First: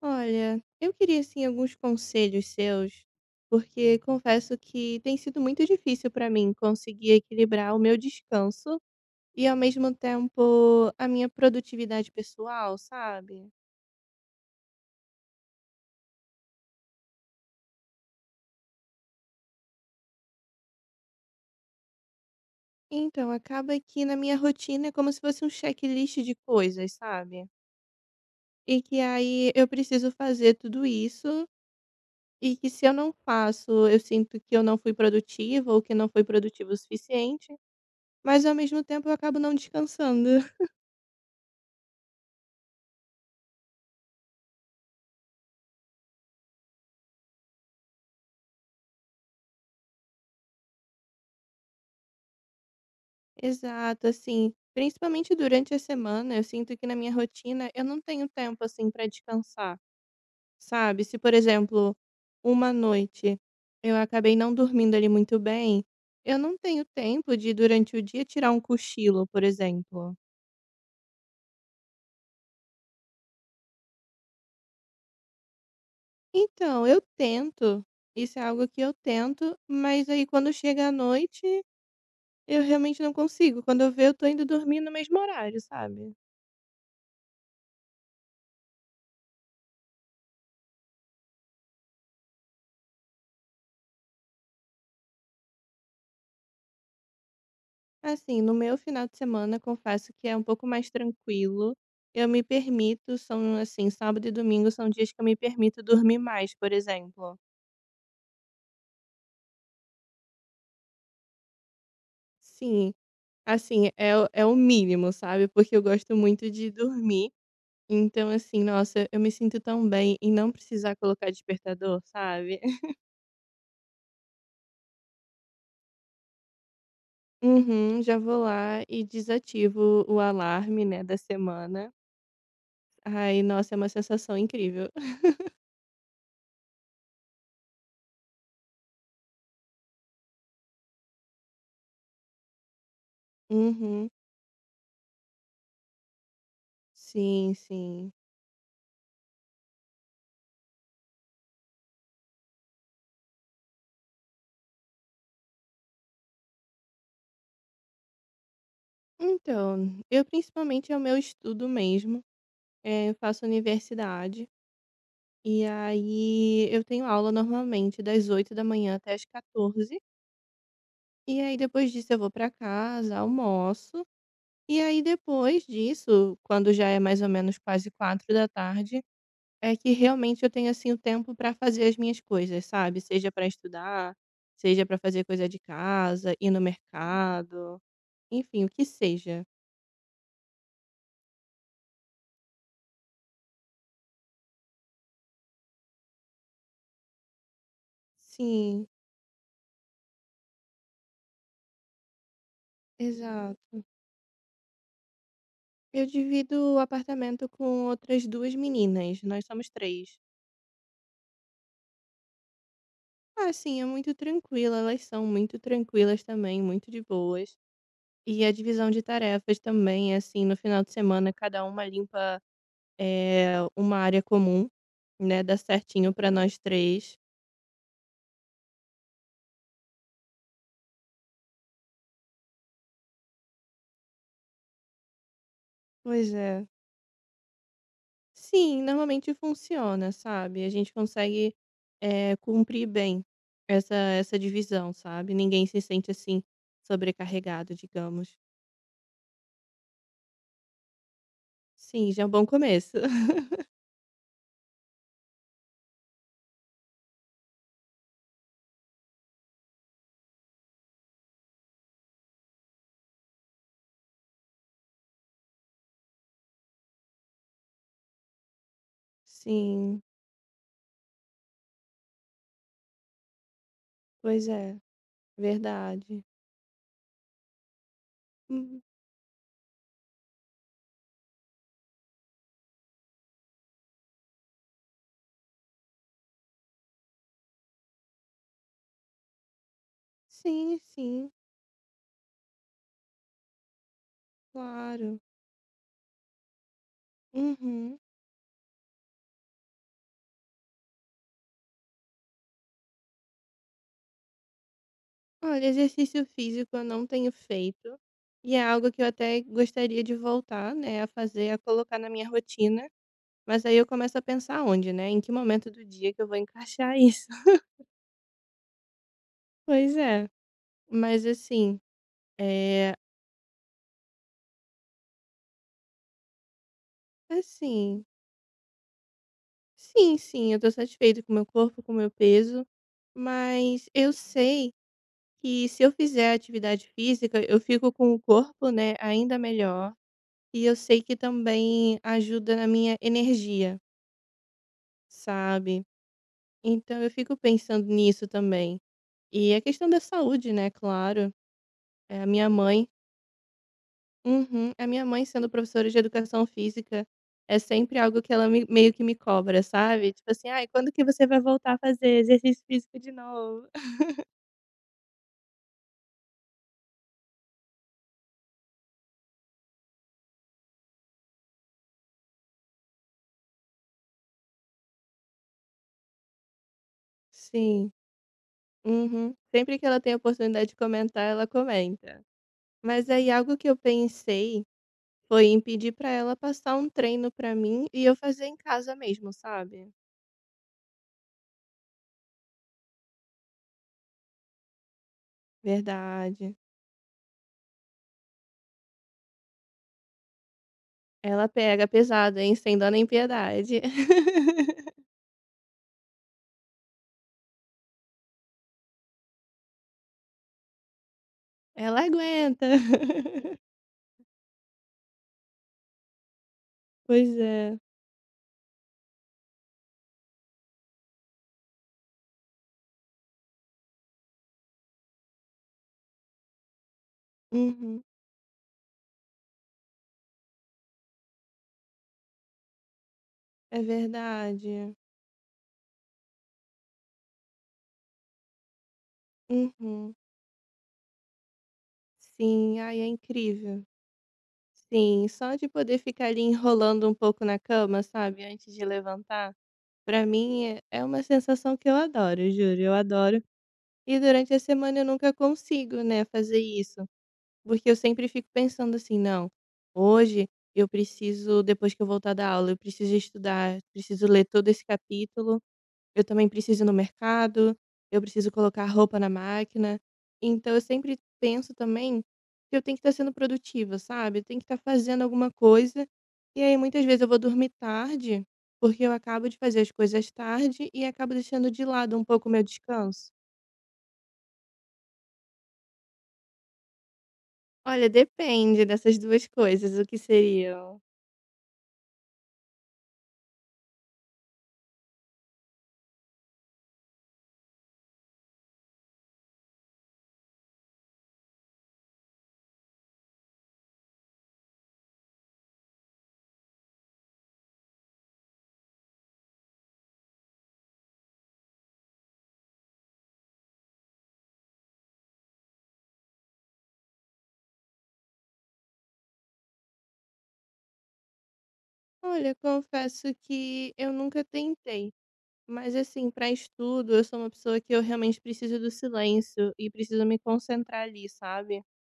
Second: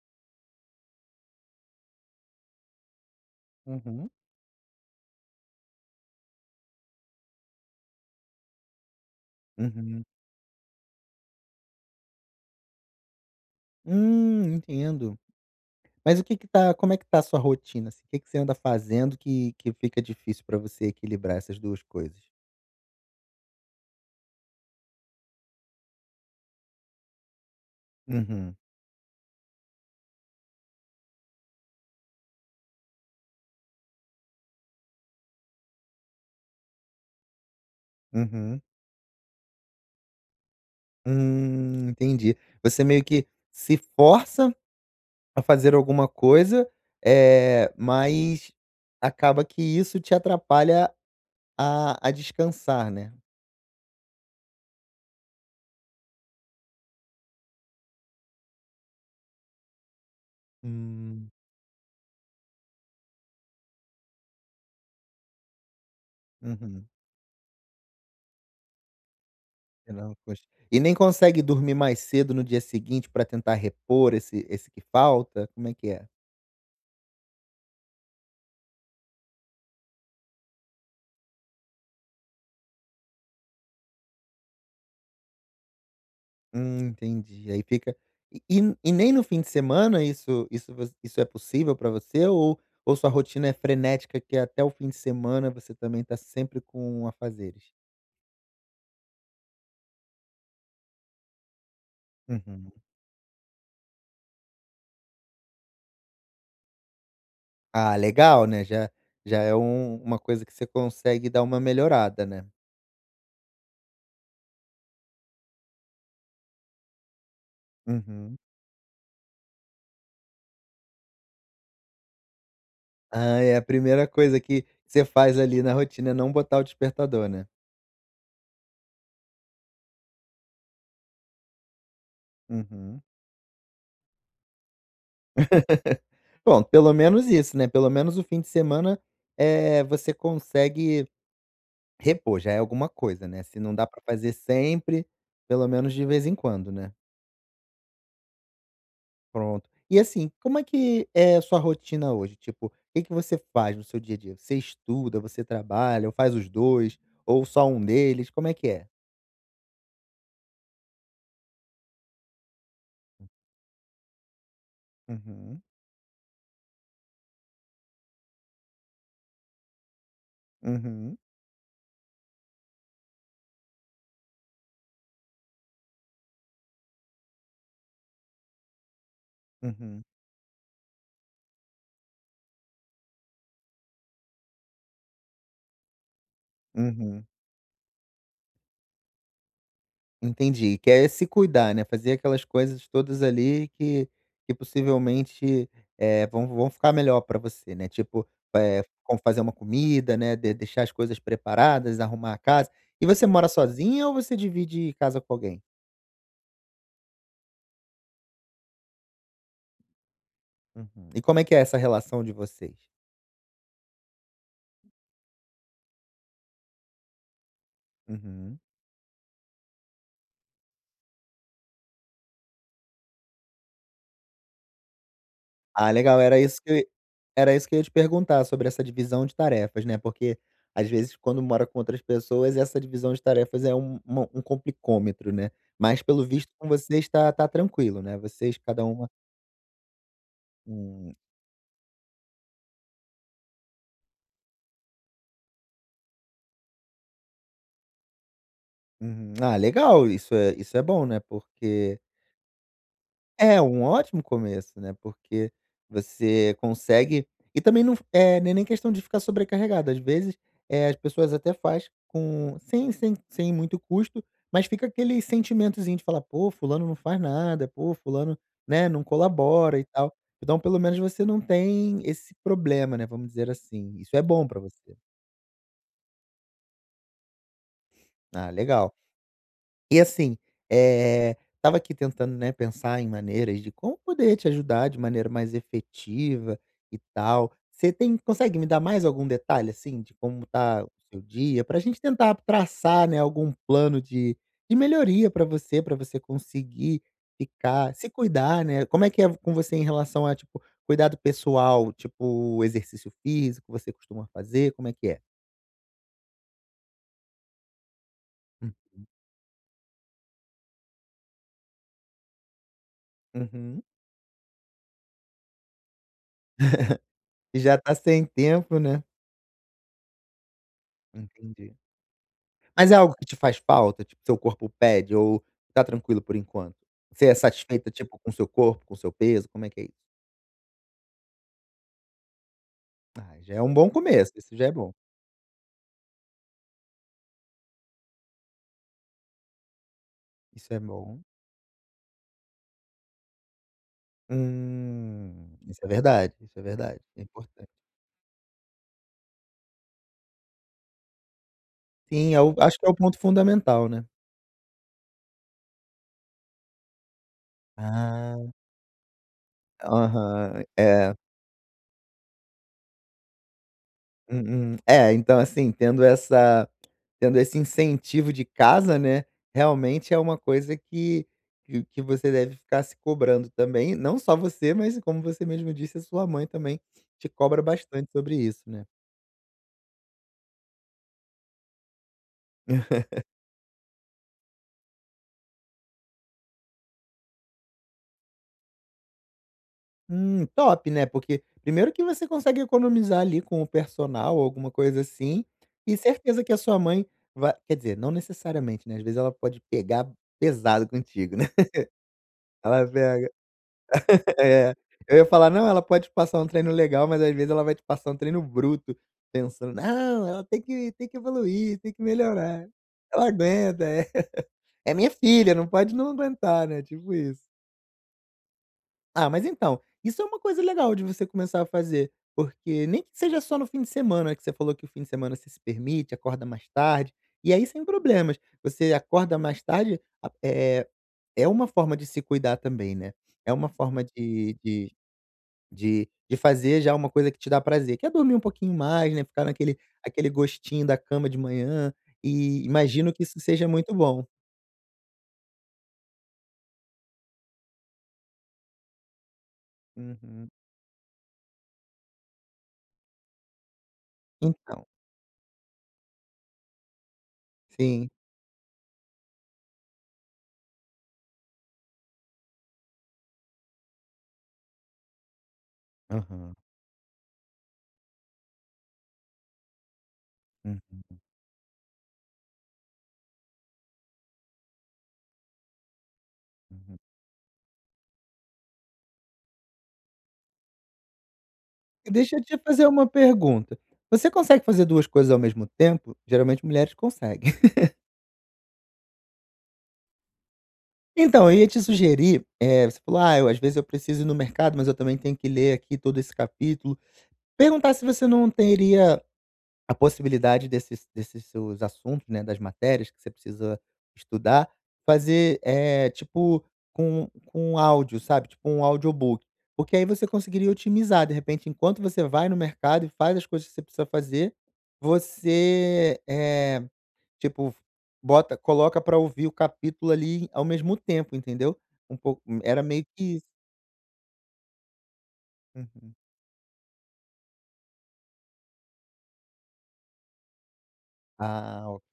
Olha, eu queria assim alguns conselhos seus, porque Uhum, confesso que tem sido muito difícil para mim conseguir equilibrar o meu descanso e ao mesmo uhum. tempo a minha produtividade pessoal, sabe? Entendo. Mas o que que tá como é que tá a sua rotina, assim? O que que você anda fazendo que fica difícil para você equilibrar essas duas coisas? Então, acaba que na minha rotina é como se fosse um checklist de coisas, sabe? Uhum, E que aí eu preciso fazer tudo isso e que se eu não faço, eu sinto que eu não fui produtiva ou que não fui produtiva o suficiente, mas ao uhum. mesmo tempo eu acabo não descansando. Entendi. Você meio que se força a fazer alguma coisa, mas acaba que isso te atrapalha a descansar, né? Exato, assim, principalmente durante a semana, eu sinto que na minha rotina eu não tenho tempo assim para descansar, sabe? Se, Hum, por exemplo, uma noite eu acabei não dormindo ali muito bem, eu não tenho uhum. tempo de durante o dia tirar um cochilo, por E não exemplo. cons e nem consegue dormir mais cedo no dia seguinte pra tentar repor esse que falta? Como é que é? Então, eu tento, isso é algo que eu tento, mas aí quando chega a noite, eu realmente não consigo. Quando eu vejo, eu tô indo dormir no mesmo horário, sabe? Entendi. Aí fica e Nem no fim de semana isso é possível pra você, ou sua rotina é frenética que até o fim de semana você também tá sempre com afazeres? Assim, no meu final de semana, confesso que é um pouco mais tranquilo. Eu me Uhum. permito, são assim, sábado e domingo são dias que eu me permito dormir mais, por exemplo. Ah, legal, né, já é uma coisa que você consegue dar uma melhorada, né? Sim, assim, é o mínimo, sabe? Porque eu gosto muito de dormir. Então, Uhum. assim, nossa, eu me sinto tão bem em não precisar colocar despertador, sabe? Ah, é a primeira coisa que você faz ali na rotina, é não botar o despertador, né? Uhum, já vou lá e desativo o alarme, né, da semana. Uhum. Ai, nossa, é uma sensação incrível. Bom, pelo menos isso, né, pelo menos o fim de semana, você consegue repor, já é alguma coisa, né, se não dá pra Uhum, fazer sempre, pelo menos de vez em quando, né. sim, sim. Pronto. E assim, como é que é a sua rotina hoje? Tipo, o que que você faz no seu dia a dia? Você estuda, você trabalha ou faz os 2, ou só um deles, como é que é? Então, eu principalmente é o meu estudo mesmo. Eu faço universidade Uhum, e aí eu tenho aula normalmente das 8h da manhã até as 14h. uhum, E aí depois disso eu vou para casa, almoço. E aí depois disso, quando já é mais ou menos quase 4h da tarde é que uhum, realmente eu tenho assim o tempo para fazer as minhas coisas, sabe? Seja para estudar, seja para fazer coisa de casa, ir no uhum. mercado, enfim, o que seja. Entendi, quer se cuidar, né, fazer aquelas coisas todas ali que possivelmente, vão ficar melhor para você, né, tipo, Sim, como fazer uma comida, né, de deixar as coisas preparadas, arrumar a casa. E você mora exato. sozinha ou você divide casa com alguém? Eu divido o apartamento com outras 2 meninas, nós somos 3. Uhum. E como é que é essa relação de vocês? Ah, assim, é muito tranquila. Elas são muito tranquilas também, muito de boas. E a Uhum. divisão de tarefas também é assim, no final de semana cada uma limpa, uma área comum, né, dá Ah, certinho legal, para nós três. era isso que eu ia te perguntar, sobre essa divisão de tarefas, né, porque, às vezes, quando mora com outras pessoas, essa divisão de tarefas é um uma um complicômetro, né, mas pelo Pois visto é. com vocês tá tranquilo, né, vocês Sim, cada uma. normalmente funciona, sabe, a gente Hum, consegue, cumprir bem essa divisão, sabe, ninguém se sente, assim, sobrecarregado, digamos. uhum. Ah, legal, isso é bom, né, porque Sim, já é um bom começo. é um ótimo começo, né, porque você consegue. E também não é nem questão de ficar sobrecarregado, às vezes, as pessoas até faz com sem sem sem muito custo, mas fica aquele sentimentozinho de falar: "Pô, fulano não faz nada, pô, fulano, né, não colabora e Sim, tal". Então pelo menos você não tem esse problema, né, vamos dizer assim, isso é bom pois pra é, você. verdade. Ah, Hum, legal. E assim, estava aqui tentando, né, pensar em maneiras de como poder te ajudar de maneira mais efetiva e tal. Você tem consegue me dar mais algum detalhe, assim, de como sim, tá o seu sim, dia? Pra gente tentar traçar, né, algum plano de claro. melhoria pra você conseguir ficar Uhum. se cuidar, né. Como é que é com você em relação a, tipo, cuidado pessoal, tipo, exercício físico, você costuma fazer, como é que é? Olha, exercício físico eu não tenho feito e é Hum, algo que eu até gostaria de voltar, né, a fazer, a colocar na minha rotina, mas aí uhum. eu começo a pensar onde, né, em que momento do dia que eu vou encaixar isso. E já tá sem tempo, né. Pois é, mas Entendi. assim, Mas é, é algo que te faz falta? Tipo, seu corpo pede ou tá tranquilo por enquanto? Você é satisfeita, assim, tipo, com seu corpo, com seu peso, como é que é isso? sim, sim, eu tô satisfeita com o meu corpo, com o meu peso, Ah, já é um mas bom eu começo, isso já é sei bom. que se eu fizer atividade física, eu fico com o corpo, né, ainda melhor. E Isso eu é sei que bom. também ajuda na minha energia, Isso sabe? é verdade, isso é verdade, Então eu é fico importante. pensando nisso também. E a questão da saúde, né, claro. É a Sim, é minha o acho que mãe. é o ponto fundamental, né. Uhum, a minha mãe, sendo professora de educação física, é sempre algo que ela Ah, me- meio que me cobra, sabe? Tipo assim, aham, ai, quando que é. você vai voltar a fazer exercício físico de novo? Uhum. É, então, assim, tendo esse incentivo de casa, né, realmente é uma coisa que você deve ficar se cobrando também, não só você, mas como você mesmo disse, a sua mãe também te cobra Sim. bastante sobre isso, né. Uhum. Sempre que ela tem a oportunidade de comentar, ela comenta. Mas aí algo que eu pensei foi em pedir pra ela passar um treino pra mim e eu fazer em casa mesmo, sabe. Top, né, porque primeiro que você consegue economizar ali com o personal ou alguma coisa assim, e certeza que Verdade. a sua mãe vai quer dizer, não necessariamente, né, às vezes ela pode pegar pesado contigo, Ela né. pega pesado, hein, sem Ela dó nem pega. piedade. É, eu ia falar: "Não, ela pode te passar um treino legal, mas às vezes ela vai te passar um treino bruto", pensando: "Não, ela tem que evoluir, tem que Ela aguenta. melhorar. Ela aguenta, é minha filha, não pode não aguentar, né", tipo Pois isso. é. Ah, mas então, isso é uma coisa legal de você começar a fazer, porque nem que seja só no fim de semana, que você falou que o fim de semana você se permite, acorda mais tarde, e aí sem Uhum. problemas. Você acorda mais tarde, é uma forma de se cuidar também, né. É uma É forma verdade. De fazer já uma coisa que te dá prazer, que é dormir um pouquinho mais, né, ficar naquele Uhum. aquele gostinho da cama de manhã, e Sim, ai, é imagino que isso seja incrível. muito bom. Sim, só de poder ficar ali enrolando um pouco na cama, sabe, antes de levantar, pra Uhum. mim é uma sensação que eu adoro, juro, eu adoro. E durante a Então semana eu nunca consigo, né, fazer isso, porque eu sim. sempre fico pensando assim: "Não, hoje eu preciso depois que eu voltar da aula, eu preciso estudar, preciso ler todo esse capítulo, eu também Aham. preciso ir no mercado, eu preciso colocar a roupa na máquina". Então eu Uhum, sempre penso também que eu tenho que estar sendo produtiva, sabe, eu tenho que estar fazendo alguma coisa, e aí uhum. muitas vezes eu vou dormir tarde, porque eu acabo de fazer as coisas tarde e acabo deixando de E lado um deixa eu pouco o te meu fazer uma descanso. pergunta, você consegue fazer 2 coisas ao mesmo tempo? Geralmente mulheres conseguem. Olha, depende dessas 2 coisas, o que seriam? Então, eu ia te sugerir, você falou: "Ah, eu às vezes eu preciso ir no mercado, mas eu também tenho que ler aqui todo esse capítulo". Perguntar se você não teria a possibilidade desses seus assuntos, né, das matérias que você precisa estudar, fazer, tipo, com um áudio, sabe, tipo um audiobook. Porque aí você conseguiria otimizar, de repente, enquanto você vai no mercado e faz as coisas que você precisa fazer, você, tipo, bota coloca para ouvir o capítulo ali ao mesmo tempo, entendeu. Um pouco, Olha, era meio confesso que isso. que eu nunca tentei, mas, Uhum. assim, para estudo, eu sou uma pessoa que eu realmente preciso do silêncio e preciso me concentrar ali, sabe. Ah, ok,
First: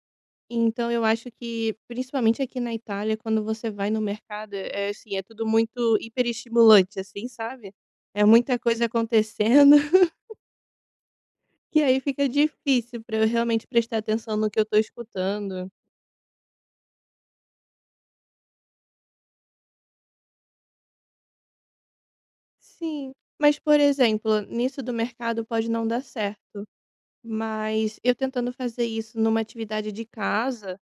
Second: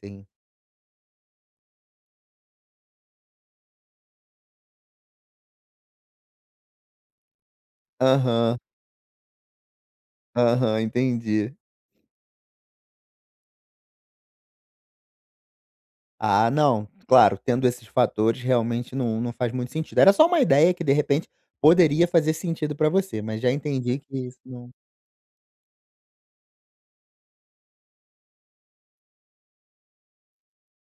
sim. Então eu acho que, principalmente aqui na Itália, quando você vai no mercado, assim, é tudo muito hiperestimulante, assim, sabe. É muita Aham, coisa acontecendo, aham, entendi. que aí fica difícil para eu realmente prestar atenção no que eu tô escutando. Ah, não. Claro, tendo esses fatores, realmente não faz muito sentido. Era só uma ideia que, de repente, poderia fazer sentido pra Sim. você, mas já Mas, por entendi que isso exemplo, não. nisso do mercado pode não dar certo, mas eu tentando fazer isso numa atividade de casa,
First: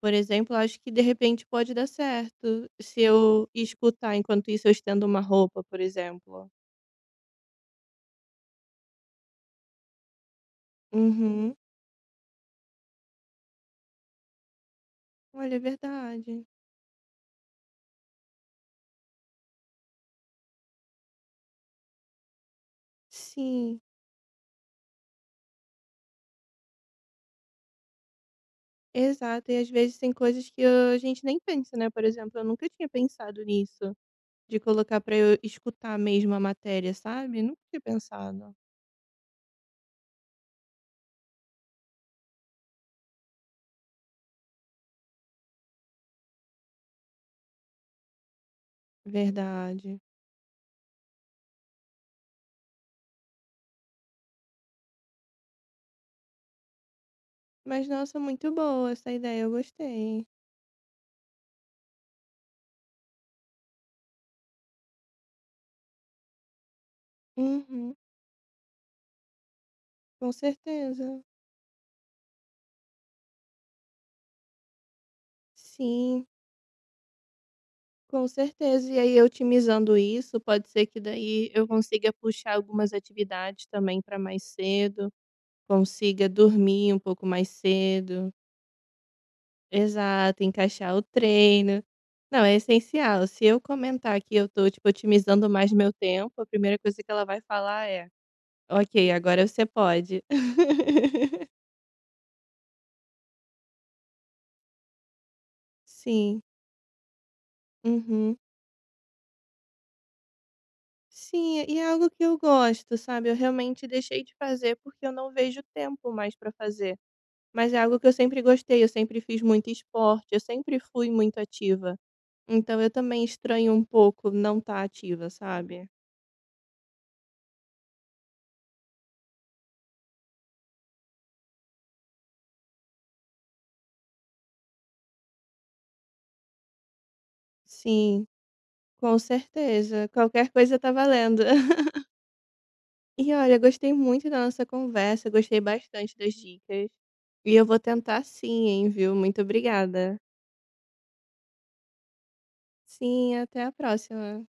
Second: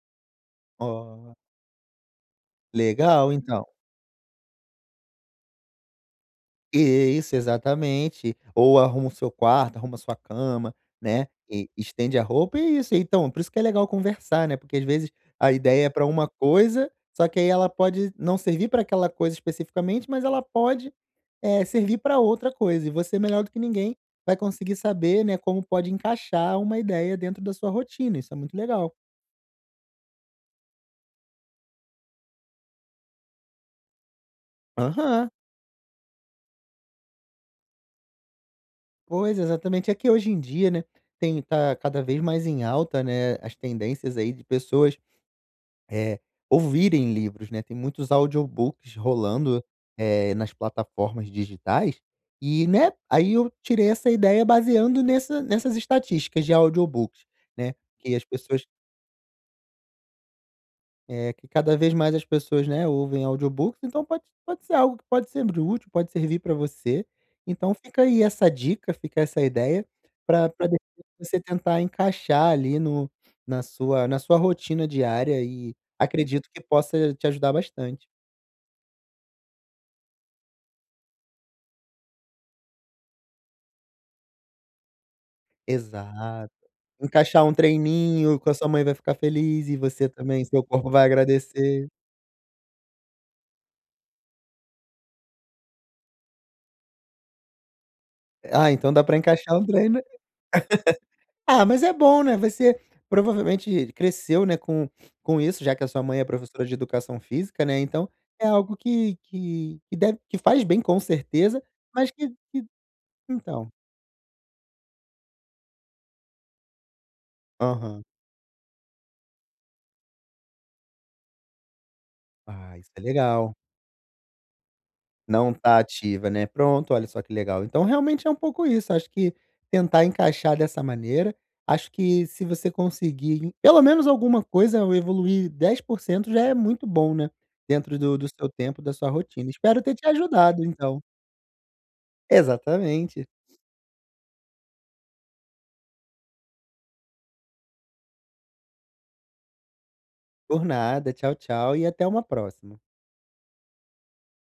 por exemplo, acho que de Ó, repente pode dar certo, se legal eu então. escutar enquanto isso eu estendo uma roupa, por exemplo. Isso, exatamente. Ou arruma o seu quarto, arruma a sua cama, né, Uhum. e estende a roupa e é isso. Então, por isso que é legal conversar, né, porque às vezes a Olha, é ideia é para uma verdade. coisa, só que aí ela pode não servir para aquela coisa especificamente, mas ela pode, servir para outra coisa. E você melhor do que Sim, ninguém vai conseguir saber, né, como pode encaixar uma ideia dentro da sua rotina, isso é muito legal. exato. E às vezes tem coisas que a gente nem pensa, né? Por exemplo, eu nunca tinha pensado nisso, de colocar pra Aham. eu escutar mesmo a matéria, sabe? Nunca tinha pensado. Pois, exatamente. É que hoje em dia, né, tem tá cada vez mais em alta, né, as tendências aí de pessoas É, ouvirem livros, né, tem muitos audiobooks rolando, Verdade. Nas plataformas digitais, e, né, aí eu tirei essa ideia baseando nessas estatísticas de audiobooks, né, Mas que nossa, as muito pessoas boa essa ideia, eu gostei. Que cada vez mais as pessoas, né, ouvem audiobooks, então pode ser algo que pode ser de útil, pode servir para você. Então Uhum, fica aí essa dica, fica essa ideia com para certeza. você tentar encaixar ali no na sua rotina diária e Sim, acredito que possa te ajudar bastante. com certeza. E aí otimizando isso, pode ser que daí eu consiga puxar algumas atividades também para mais cedo, consiga Exato. dormir um pouco Encaixar mais um cedo. treininho que a sua mãe vai ficar feliz e você Exato, também, seu corpo encaixar o vai treino. agradecer. Não, é essencial. Se eu comentar que eu tô, tipo, otimizando mais meu tempo, a primeira coisa que ela vai falar é: Ah, então dá "Ok, para agora encaixar um você treino. pode". Ah, mas é bom, né, você provavelmente cresceu, né, com isso, já que a sua mãe é Sim. professora de educação física, né, então Uhum. é algo que deve que faz bem com certeza, Sim, e é algo mas que eu que gosto, sabe. Eu então realmente deixei de fazer, porque eu não vejo tempo mais para fazer. Mas é algo aham. que eu sempre gostei, eu sempre fiz muito esporte, eu sempre fui muito ativa. Ah, Então eu isso é também legal. estranho um pouco não estar ativa, Não tá sabe. ativa, né. Pronto, olha só que legal. Então realmente é um pouco isso, acho que tentar encaixar dessa maneira, acho que se você conseguir pelo menos alguma coisa ou evoluir 10% já é muito bom, né, dentro Sim, do seu tempo, da sua com rotina. Espero ter te certeza. Qualquer ajudado coisa tá então. valendo. Exatamente. E olha, gostei muito da nossa conversa, gostei bastante das dicas. E eu vou tentar sim, hein, viu. Muito obrigada. Por nada, tchau, tchau e até uma próxima. Sim, até a próxima.